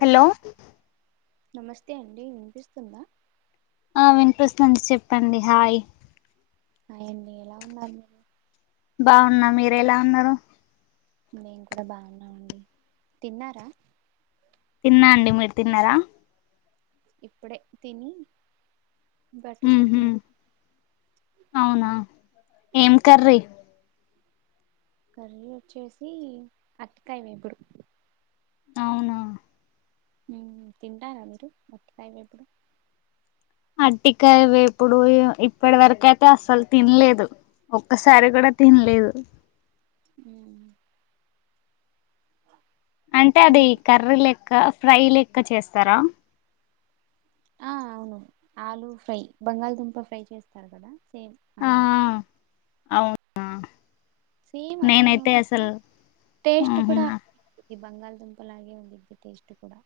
Hello నమస్తే అండి వినిపిస్తుందా ఆ వినిపిస్తుంది చెప్పండి హాయ్ హాయ్ అండి ఎలా ఉన్నారు మీరు బాగున్నా మీరు ఎలా ఉన్నారు మేము కూడా బాగునమండి తిన్నారా తిన్నా అండి మీరు తిన్నారా ఇప్పుడే తిని బట్టలు ఉహు కుడుతున్నా అవునా ఏం కరీ కర్రీ వచ్చేసి అటికాయ వేపుడు అవునా ఆ తింటారా మీరు అరటికాయ వేపుడు అరిటికాయ వేపుడు ఇప్పటి వరకయితే అసలు తినలేదు ఒక్కసారి కూడా తినలేదు ఉమ్ అంటే అది కర్రీ లెక్క ఫ్రై లెక్క చేస్తారా ఆ అవును ఆలు ఫ్రై బంగాళదుంప ఫ్రై చేస్తారు కదా సేమ్ ఆ అలానే ఆ అవునా సేమ్ అలానే నేనైతే ఉంటుంది అసలు టేస్ట్ ఉహు కూడా ఇది బంగాళదుంప లాగె వుంది ఇది టెస్ట్ కూడా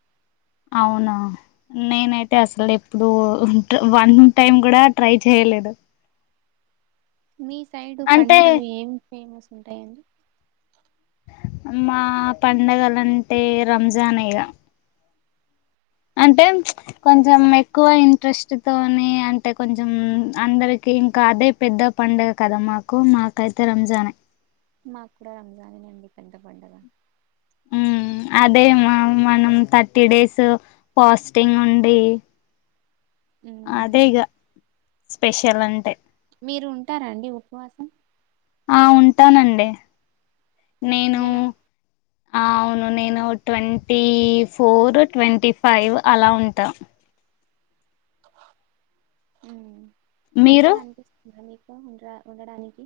అవునా నేనైతే అసలెప్పుడూ వన్ టైం గుడా ట్రై చేయలేదు. మీ సైడ్ అంటే పడుగలు ఏం ఫేమస్ ఉంటయండి? మా పండగలంటే రంజానే ఇగ అంటేం కొంచం ఎక్కువ ఇంట్రెస్ట్ తోని అంటే కొంచం అందరికి ఇంకా అదే పెద్ద పండగ కదా మాకు మాకైతే రంజానే మాక్ కూడా రంజానే నండి పెద్ద పండగ మ్ అదే మా మనం థర్టీ డేస్ ఫాస్టింగ్ ఉండి ఉమ్ అదే ఇగ స్పెషల్ అంటే మీరు ఉంటారా అండి ఉపవాసం ఆ ఉంటానండి నేనూ నెల ఆ అవును నేను ట్వంటీ ఫోర్, ట్వంటీ ఫైవ్ అలా ఉంటా. మ్ మీరు మంచిగ అనిపిస్తుంద మీకు ఉండ్ర ఉండడానికి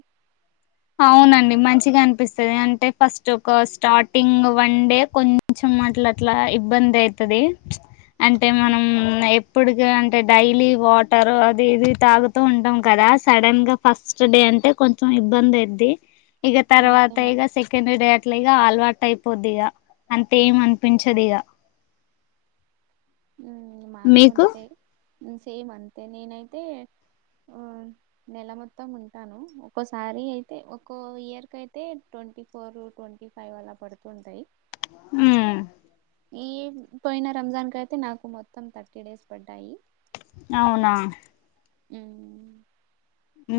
అవునండి మంచిగా అనిపిస్తది అంటే ఫస్ట్ ఒక స్టార్టింగ్ వన్ డే కొన్ చం అట్లట్లా ఇబ్బందైతది అంటే మనం ఎప్పుడుగా అన్ టే డైలీ వాటర్ అది ఇది తాగుతూ ఉంటాం కదా సడన్గ ఫస్ట్ డే అంటే కొంచెం ఇబ్బందైద్ది ఇగ అంతే తర్వాత మరి ఇగ సె కండే అట్ల ఇగ అలవాటైపోద్దిగ అంతేం అనిపించదిగ మ్ మాకు మీకు అంతే సేమ్ అంతే నేనైతే మ్ నెల మొత్తం ఉంటాను. ఒక్కోసారి అయితే ఒక్కో ఇయర్కైతే ట్వంటీ ఫోర్, ట్వంటీ ఫైవ్ అలా పడుతుంటయి. మ్ ఈ పొయిన రంజాన్ కైతే నాకు మొత్తం థర్టీ డేస్ పడ్డాయి. అవునా మ్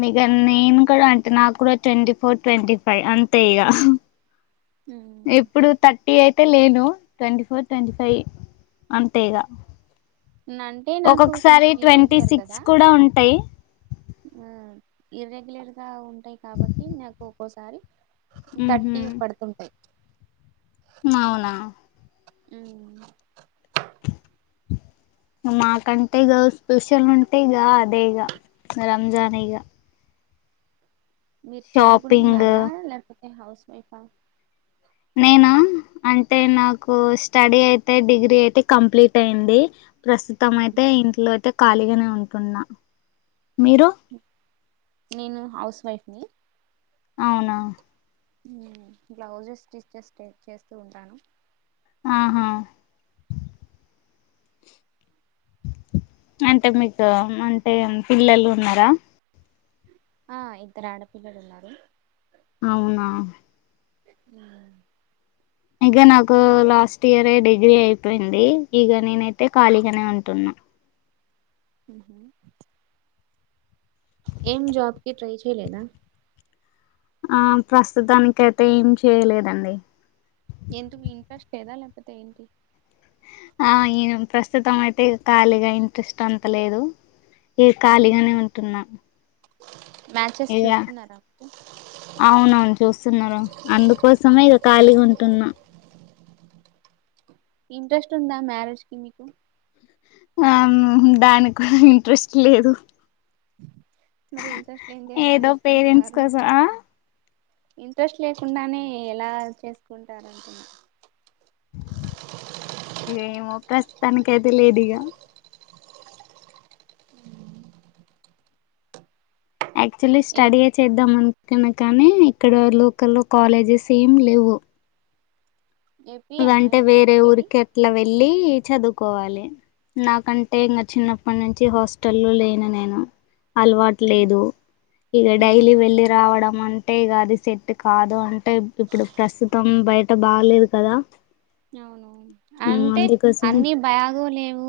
నిగ నేన్ కూడా అంటే నాక్ కూడా ట్వంటీ ఫోర్, ట్వంటీ ఫైవ్ అంతే ఇగ మ్మ్. ఇప్పుడు తట్ టీ అయితే లేను ట్వంటీ ఫోర్ ట్వంటీ ఫైవ్ అంతే ఇగ నా- అంటే నాకు ఒకొక్సారి కొంచెం ట్వంటీ ఇర్రెగ్యులర్ సిక్స్ కూడ ఉంటయి. మ్ ఇర్రెగ్యులర్గా ఉంటాయి కాబట్టి నాకు ఒక్కోసారి ఉహు థర్టీ పడుతుంటయి. మౌనా మ్ మా కంటే గర్ల్స్ స్పెషల్ ఉంటే ఇగ అదే ఇగ రంజానే ఇగ మీర్ షాపింగ్ చదువుకుంటున్నారా, లేకపోతే హౌస్ వైఫా? నేనా అంటే నాకు స్టడీ అయితే డిగ్రీ అయితే కంప్లీట్ అయింది. ప్రస్తుతం అయితే ఇంట్లో అయితే ఖాళీగనే ఉంటున్న, మీరు? నేను హౌస్ వైఫ్ని. అవునా బ్లౌజెస్ స్టిచెస్టే చేస్తూ ఉంటాను. ఆహా! అంటే మీకు అంటే పిల్లలున్నరా? ఆ ఇద్దర్ ఆడపిల్లలున్నారు. అవునా ఆ ఇక నాకు లాస్ట్ ఇయర్ డిగ్రీ అయిపోయింది ఇక నేనైతే ఖాళీగానే ఉంటున్నా ఉహు ఏం జాబ్కి ట్రై చేయలేద ఆ ప్రస్తుతానినిక అయితే ఏం చేయలేదండి ఎందుకు ఇంట్రెస్ట్ లేదా లేకపోతే ఏంటి ఆ [unintelligible] ప్రస్తుతం అయితే ఖాళీగా ఇంట్రెస్ట్ అంత లేదు ఏ ఖాళీగానే ఉంటున్నా మ్యాచెస్ ఇక చూస్తున్నర అ అవునవును చూస్తున్నారు అందుకోసమే ఇగ ఖాళీగా ఉంటున్నా ఇంట్రెస్ట్ ఉంద మ్యారేజ్ కి మీకు ఆ దానికి కూడ ఇంట్రెస్ట్ లేదు మరి ఇంట్రెస్ట్ లేందే ఎలా ఏదో పేరెంట్స్ చేసుకుంటున్నారు కోసం ఆ ఇంట్రెస్ట్ లేకుండానే ఎలా చేసుకుంటారు అం [unintelligible] ఏమో ప్రస్తుతానికి అయితే లేదు ఇగ ఉ యాక్చువల్లీ ఏ స్టడీయ చేద్దాం అనుకున్న కానీ ఇక్కడ లోకల్లో కాలేజెస్ ఏం లేవు ఏపీయేనా అంటే ఇది వేరే మీది ఊరికి అట్లా వెళ్ళి చదువుకోవాలి నాకంటే ఇంగ చిన్నప్పటి నుంచి హాస్టల్ లేను నేను అలవాటు మ్మ్ లేదు ఇక ఉమ్ డైలీ వెళ్ళలి రావడం అంటే ఇక అది సెట్ కాదు [unintelligible] [unintelligible] ఇప్పుడు ప్రస్తుతం బయట బాలేదు కదా అవునువును మ్ అంటే అందుకోసం అన్ని భయా కాదు లేవు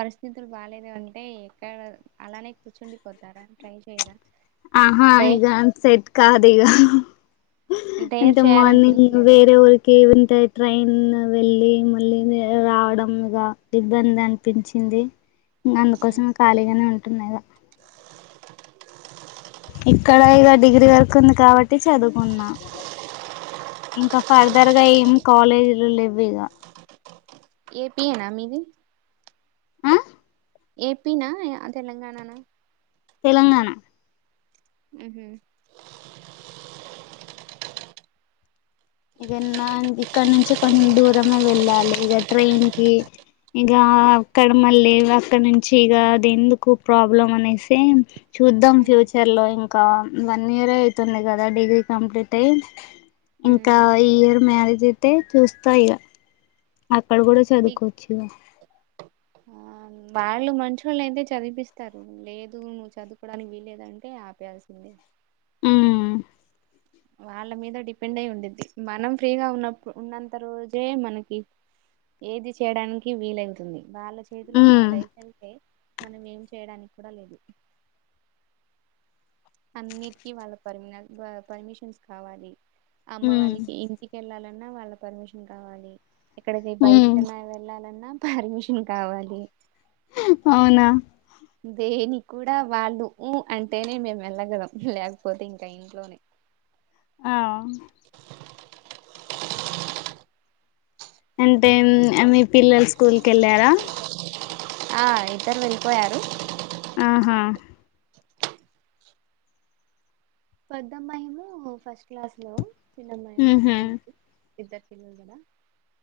పరిస్థితులు బాలేదు అంటే ఎక్కడ అలానే కూర్చుండిపోతార ట్రై చేర ఆహా ఇగ సెట్ కాదు ఇగ డైర్ అంటే మార్నింగ్ చేయాలనిపించలేదా వేరే [unintelligible] ట్రైన్ వెళ్ళి మళ్ళీ రావడంగా ఇబ్బంది అనిపించింది అ అందుకోసమే ఖాళీగానే ఉంటున్నా ఇగ ఇక్కడ ఇక డిగ్రీ వరకు ఉంది కాబట్టి చదువుకున్న ఇంకా ఫర్దర్ గా ఏం కాలేజీలు లేవ్ ఇగ ఏపీ యేన మీది ఆ ఏపీన తెలంగాణనా తెలంగాణ ఉహు ఇగ ఇక్కడ నుంచి కొంచెం దూరమే వెళ్ళాలి ఇక ట్రైన్ కి ఇక అక్కడ మళ్ళీ అక్కడ నుంచి ఇగ అది ఎందుకు ప్రాబ్లం అనేసి చూద్దాం ఉమ్ ఫ్యూచర్లో ఇంకా వన్ ఇయర్ అవుతుంది కదా డిగ్రీ కంప్లీట్ అయి ఇ ఉమ్. ఈ ఇయర్ మ్యారేజ్ అయితే చూస్తా ఇ అక్కడ కూడా డి చదువుకోవచ్చు ఇక ఆ వాళ్ళు మంచోళ్లు అయితే చదిపిస్తారు లేదు నువ్వు చదువుకోడానికి వీలేదంటే [unintelligible] ఉ వాళ్ళ మీద డిపెండ్ అయి ఉండేద్ది మనం ఫ్రీగా ఉన్నప్పుడు ఉన్నంత రోజే మనకి ఏది చేయడానికి వీలగుతుంది వాళ్ళ చేతులోకి మన ఉమ్ లైఫ్ వెళ్తే మనం ఏం చేయడానికి కూడా లేదు అన్నిటికి వాళ్ళ పర్మినల్ పర్మిషన్స్ కావాలి అమ్మ ఉమ్ వాళ్ళకి ఇంటి వెళ్ళాలన్నా వాళ్ళ పర్మిషన్ కావాలి ఇక్కడికి ఉమ్ బయటికన్నా వెళ్ళాలన్నా పర్మిషన్ కావాలి అవునా దేని కూడా వాళ్ళు ఉ అంటేనే మేము వెళ్ళగలం లేకపోతే ఇంక ఇంట్లోనే ఆ అంటే మీ పిల్లల స్కూల్ కి వెళ్ళారా ఆ ఇద్దరు వెళ్ళిపోయారు ఆహా పెద్దమ్మాయేమో ఫస్ట్ క్లాస్ లో చిన్నమ్మాయేమో ఉహు అంగన్వాడి మాకి ఇద్దరు పిల్లలు కదా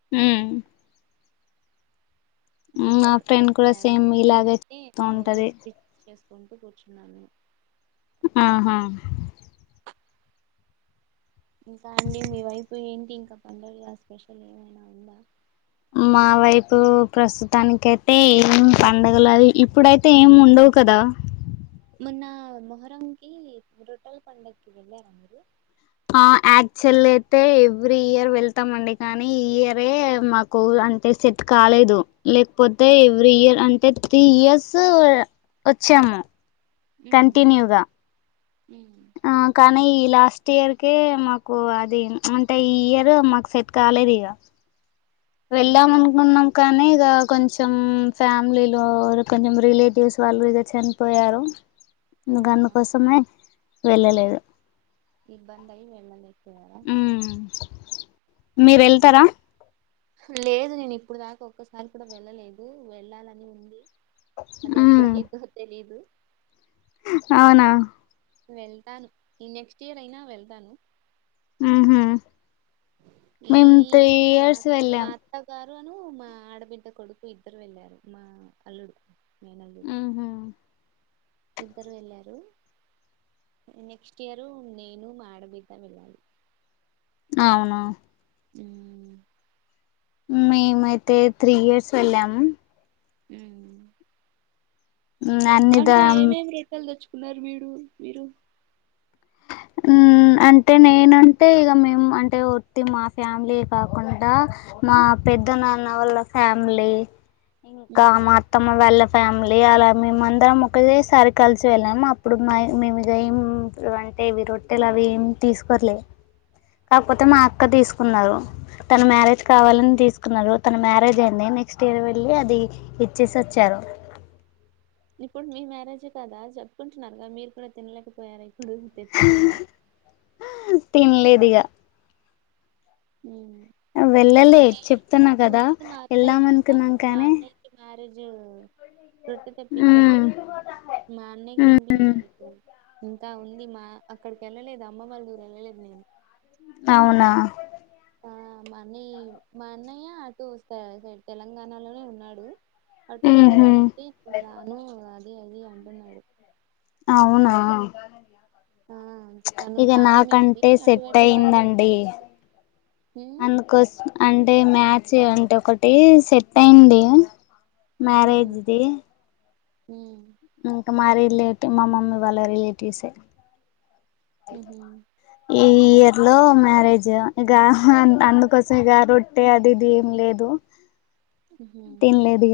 మ్ మా ఇద్దరు ఫ్రెండ్ కూడా చెప్పారు సేమ్ ఇలాగే నేనంటే చెప్తూ ఉంటది డ్రౌజర్ ఫిస్చ్ చేసుకుంటూ కూర్చున్నాను ఆహా ఇంకా అండి మీ వైపు ఏంటి ఇంకా పండగగా స్పెషల్ ఏమైనా ఉందా మా వైపు ప్రస్తుతానికి అయితే ఏం పండగల ఇప్పుడైతే ఏమి ఉండవు కదా మొన్న మొహరం కి రొట్టెల పండగకి వెళ్ళారా మీరు ఆ యాక్చువల్లి అయితే ఎవ్రీ ఇయర్ వెళ్తామండి కానీ ఈ ఇయరే మాకు కో అంటే సెట్ కాలేదు లేకపోతే ఎవ్రీ ఇయర్ అంటే త్రీ ఇయర్స్ వచ్చాము ఉమ్ కంటిన్యూగా ఉమ్ ఆ కానీ ఈ లాస్ట్ ఇయర్ కే మాకు అది అంటే ఈ ఇయర్ మాకు సెట్ కాలేదు ఇగ అంటే ఒక వెళ్ళామఅనుకున్నాం కానీ ఇగా కొంచెం ఫ్యామిలీలో కొంచెం రిలేటివ్స్ వాళ్ళు ఇదర్ చనిపోయారు ఇగందుకోసమే వెళ్ళలేదు ఇబ్బందయి వెళ్ళ లేకపోయార మీరు వెళ్తారా లేదు నేను ఇప్పుడు దాకా ఒక్కసారి కూడా వెళ్ళలేదు వెళ్ళాలని ఉంది అది ఉమ్ ఎప్పుడయిద్దొ తెలీదు అవునా వెళ్తాను ఈ నెక్స్ట్ ఇయర్ అయినా వెళ్తాను మ్ హు మ్ మేం త్రీ ఇయర్స్ వెళ్ళాం అత్త గారును మా ఆడబిడ్డ కొడుకు ఇద్దరు వెళ్ళారు మా అల్లుడు మేనల్లుడు మ్ హుమ్ ఇద్దరు వెళ్ళారు నెక్స్ట్ ఇయరు నేను మా ఆడబిడ్డ వెళ్ళాలి అవునా ఉమ్ మేమైతే త్రీ ఇయర్స్ వెళ్ళాము ఉమ్ అన్ని దా అంటే ఏమేమి రిక్కలు తెచ్చుకున్నారు మీరు మ్ అంటే నేనంటే ఇక మేము అంటే వత్తి మా ఫ్యామిలీ యె కాకుండా మా పెద్ద నాన్న వాళ్ళ ఫ్యామిలీ ఇంకా మా అత్తమ్మ వాళ్ళ ఫ్యామిలీ అలా మేమందరం ఒకేసారి కలిసి వెళ్ళాం అప్పుడు మేము ఇ ఏం అంటే వి రొట్టెలు అవి ఏం తీసుకోరులే. కాకపోతే మా అక్క తీసుకున్నారు. తన మ్యారేజ్ కావాలని తీసుకున్నారు. తన మ్యారేజ్ అయింది. నెక్స్ట్ ఇయర్ వెళ్ళి అది ఇచ్చేసి వచ్చారు. ఇప్పుడు మీ మ్యారేజే కదా చెప్పుకుంటున్నారు. మీరు కూడా తినలేకపోయారా ఇప్పుడు. హ్ తెచ్చుకొని ఆ ఆ తినలేదు ఇగ మ్ వెళ్ళలే చెప్తున్నా కదా నీకు మా వెళ్దాం అత్తయ్యకైనా అనుకున్నాం మా కానీ అన్నే మ్యారేజ్ రొట్ట తెప్పించాను. మ్మ్ మాఅన్నయ్య కి తినిపించారు ఇక్కడ. ఇంకా ఉంది మా, అక్కడికి వెళ్ళలేదు అమ్మ వాళ్ళ ఊరు వెళ్ళలేదు నేను. అవునా ఆ మా అన్ని మా అన్నయ్య అటు తెలంగాణలోనే ఉన్నాడు. అట్నుంచి ఉహు రమ్మంటే రాను అది అది అంటున్నాడు. అవునా ఆ తను ఇక టాపీ మేస్త్రి నాకంటే సెట్ అటువైపే పని చేస్తూ అయిందండి. హ్మ్ అందుకోసం అంటే మ్యాచ్ అంటే ఒకటి సెట్ అయింది. మ్యారేజ్ది మ్ ఇంకా మా రిలేటివ్ మా మమ్మీ వాళ్ళ రిలేటివ్స్. ఉహు ఈ ఇయర్ లో మ్యారేజ్. గాహన్ అందుకోసం గా రోజు అంటే అది ఇది ఏం లేదు. ఉహు తిన్లేదిగ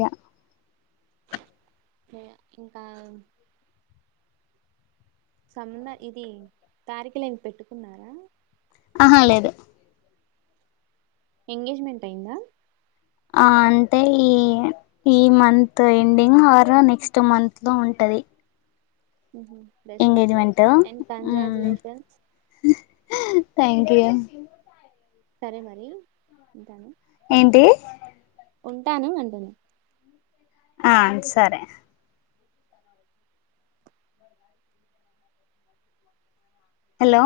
ఇంకా సంబంద ఇది తారిఖులని పెట్టుకున్నారా? ఆహా లేదు. ఎంగేజ్మెంట్ అయిందా? ఆ అంటే ఈ ఈ month ending or next month లో ఉంటాది. Best of luck engagement and congratulations. హా థ్యాంక్ యూ సరే మరి ఉంటాను. ఏంటి ఉంటాను అంటాది. ఆ సరే హలో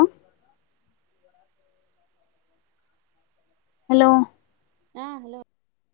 హలో ఆ హలో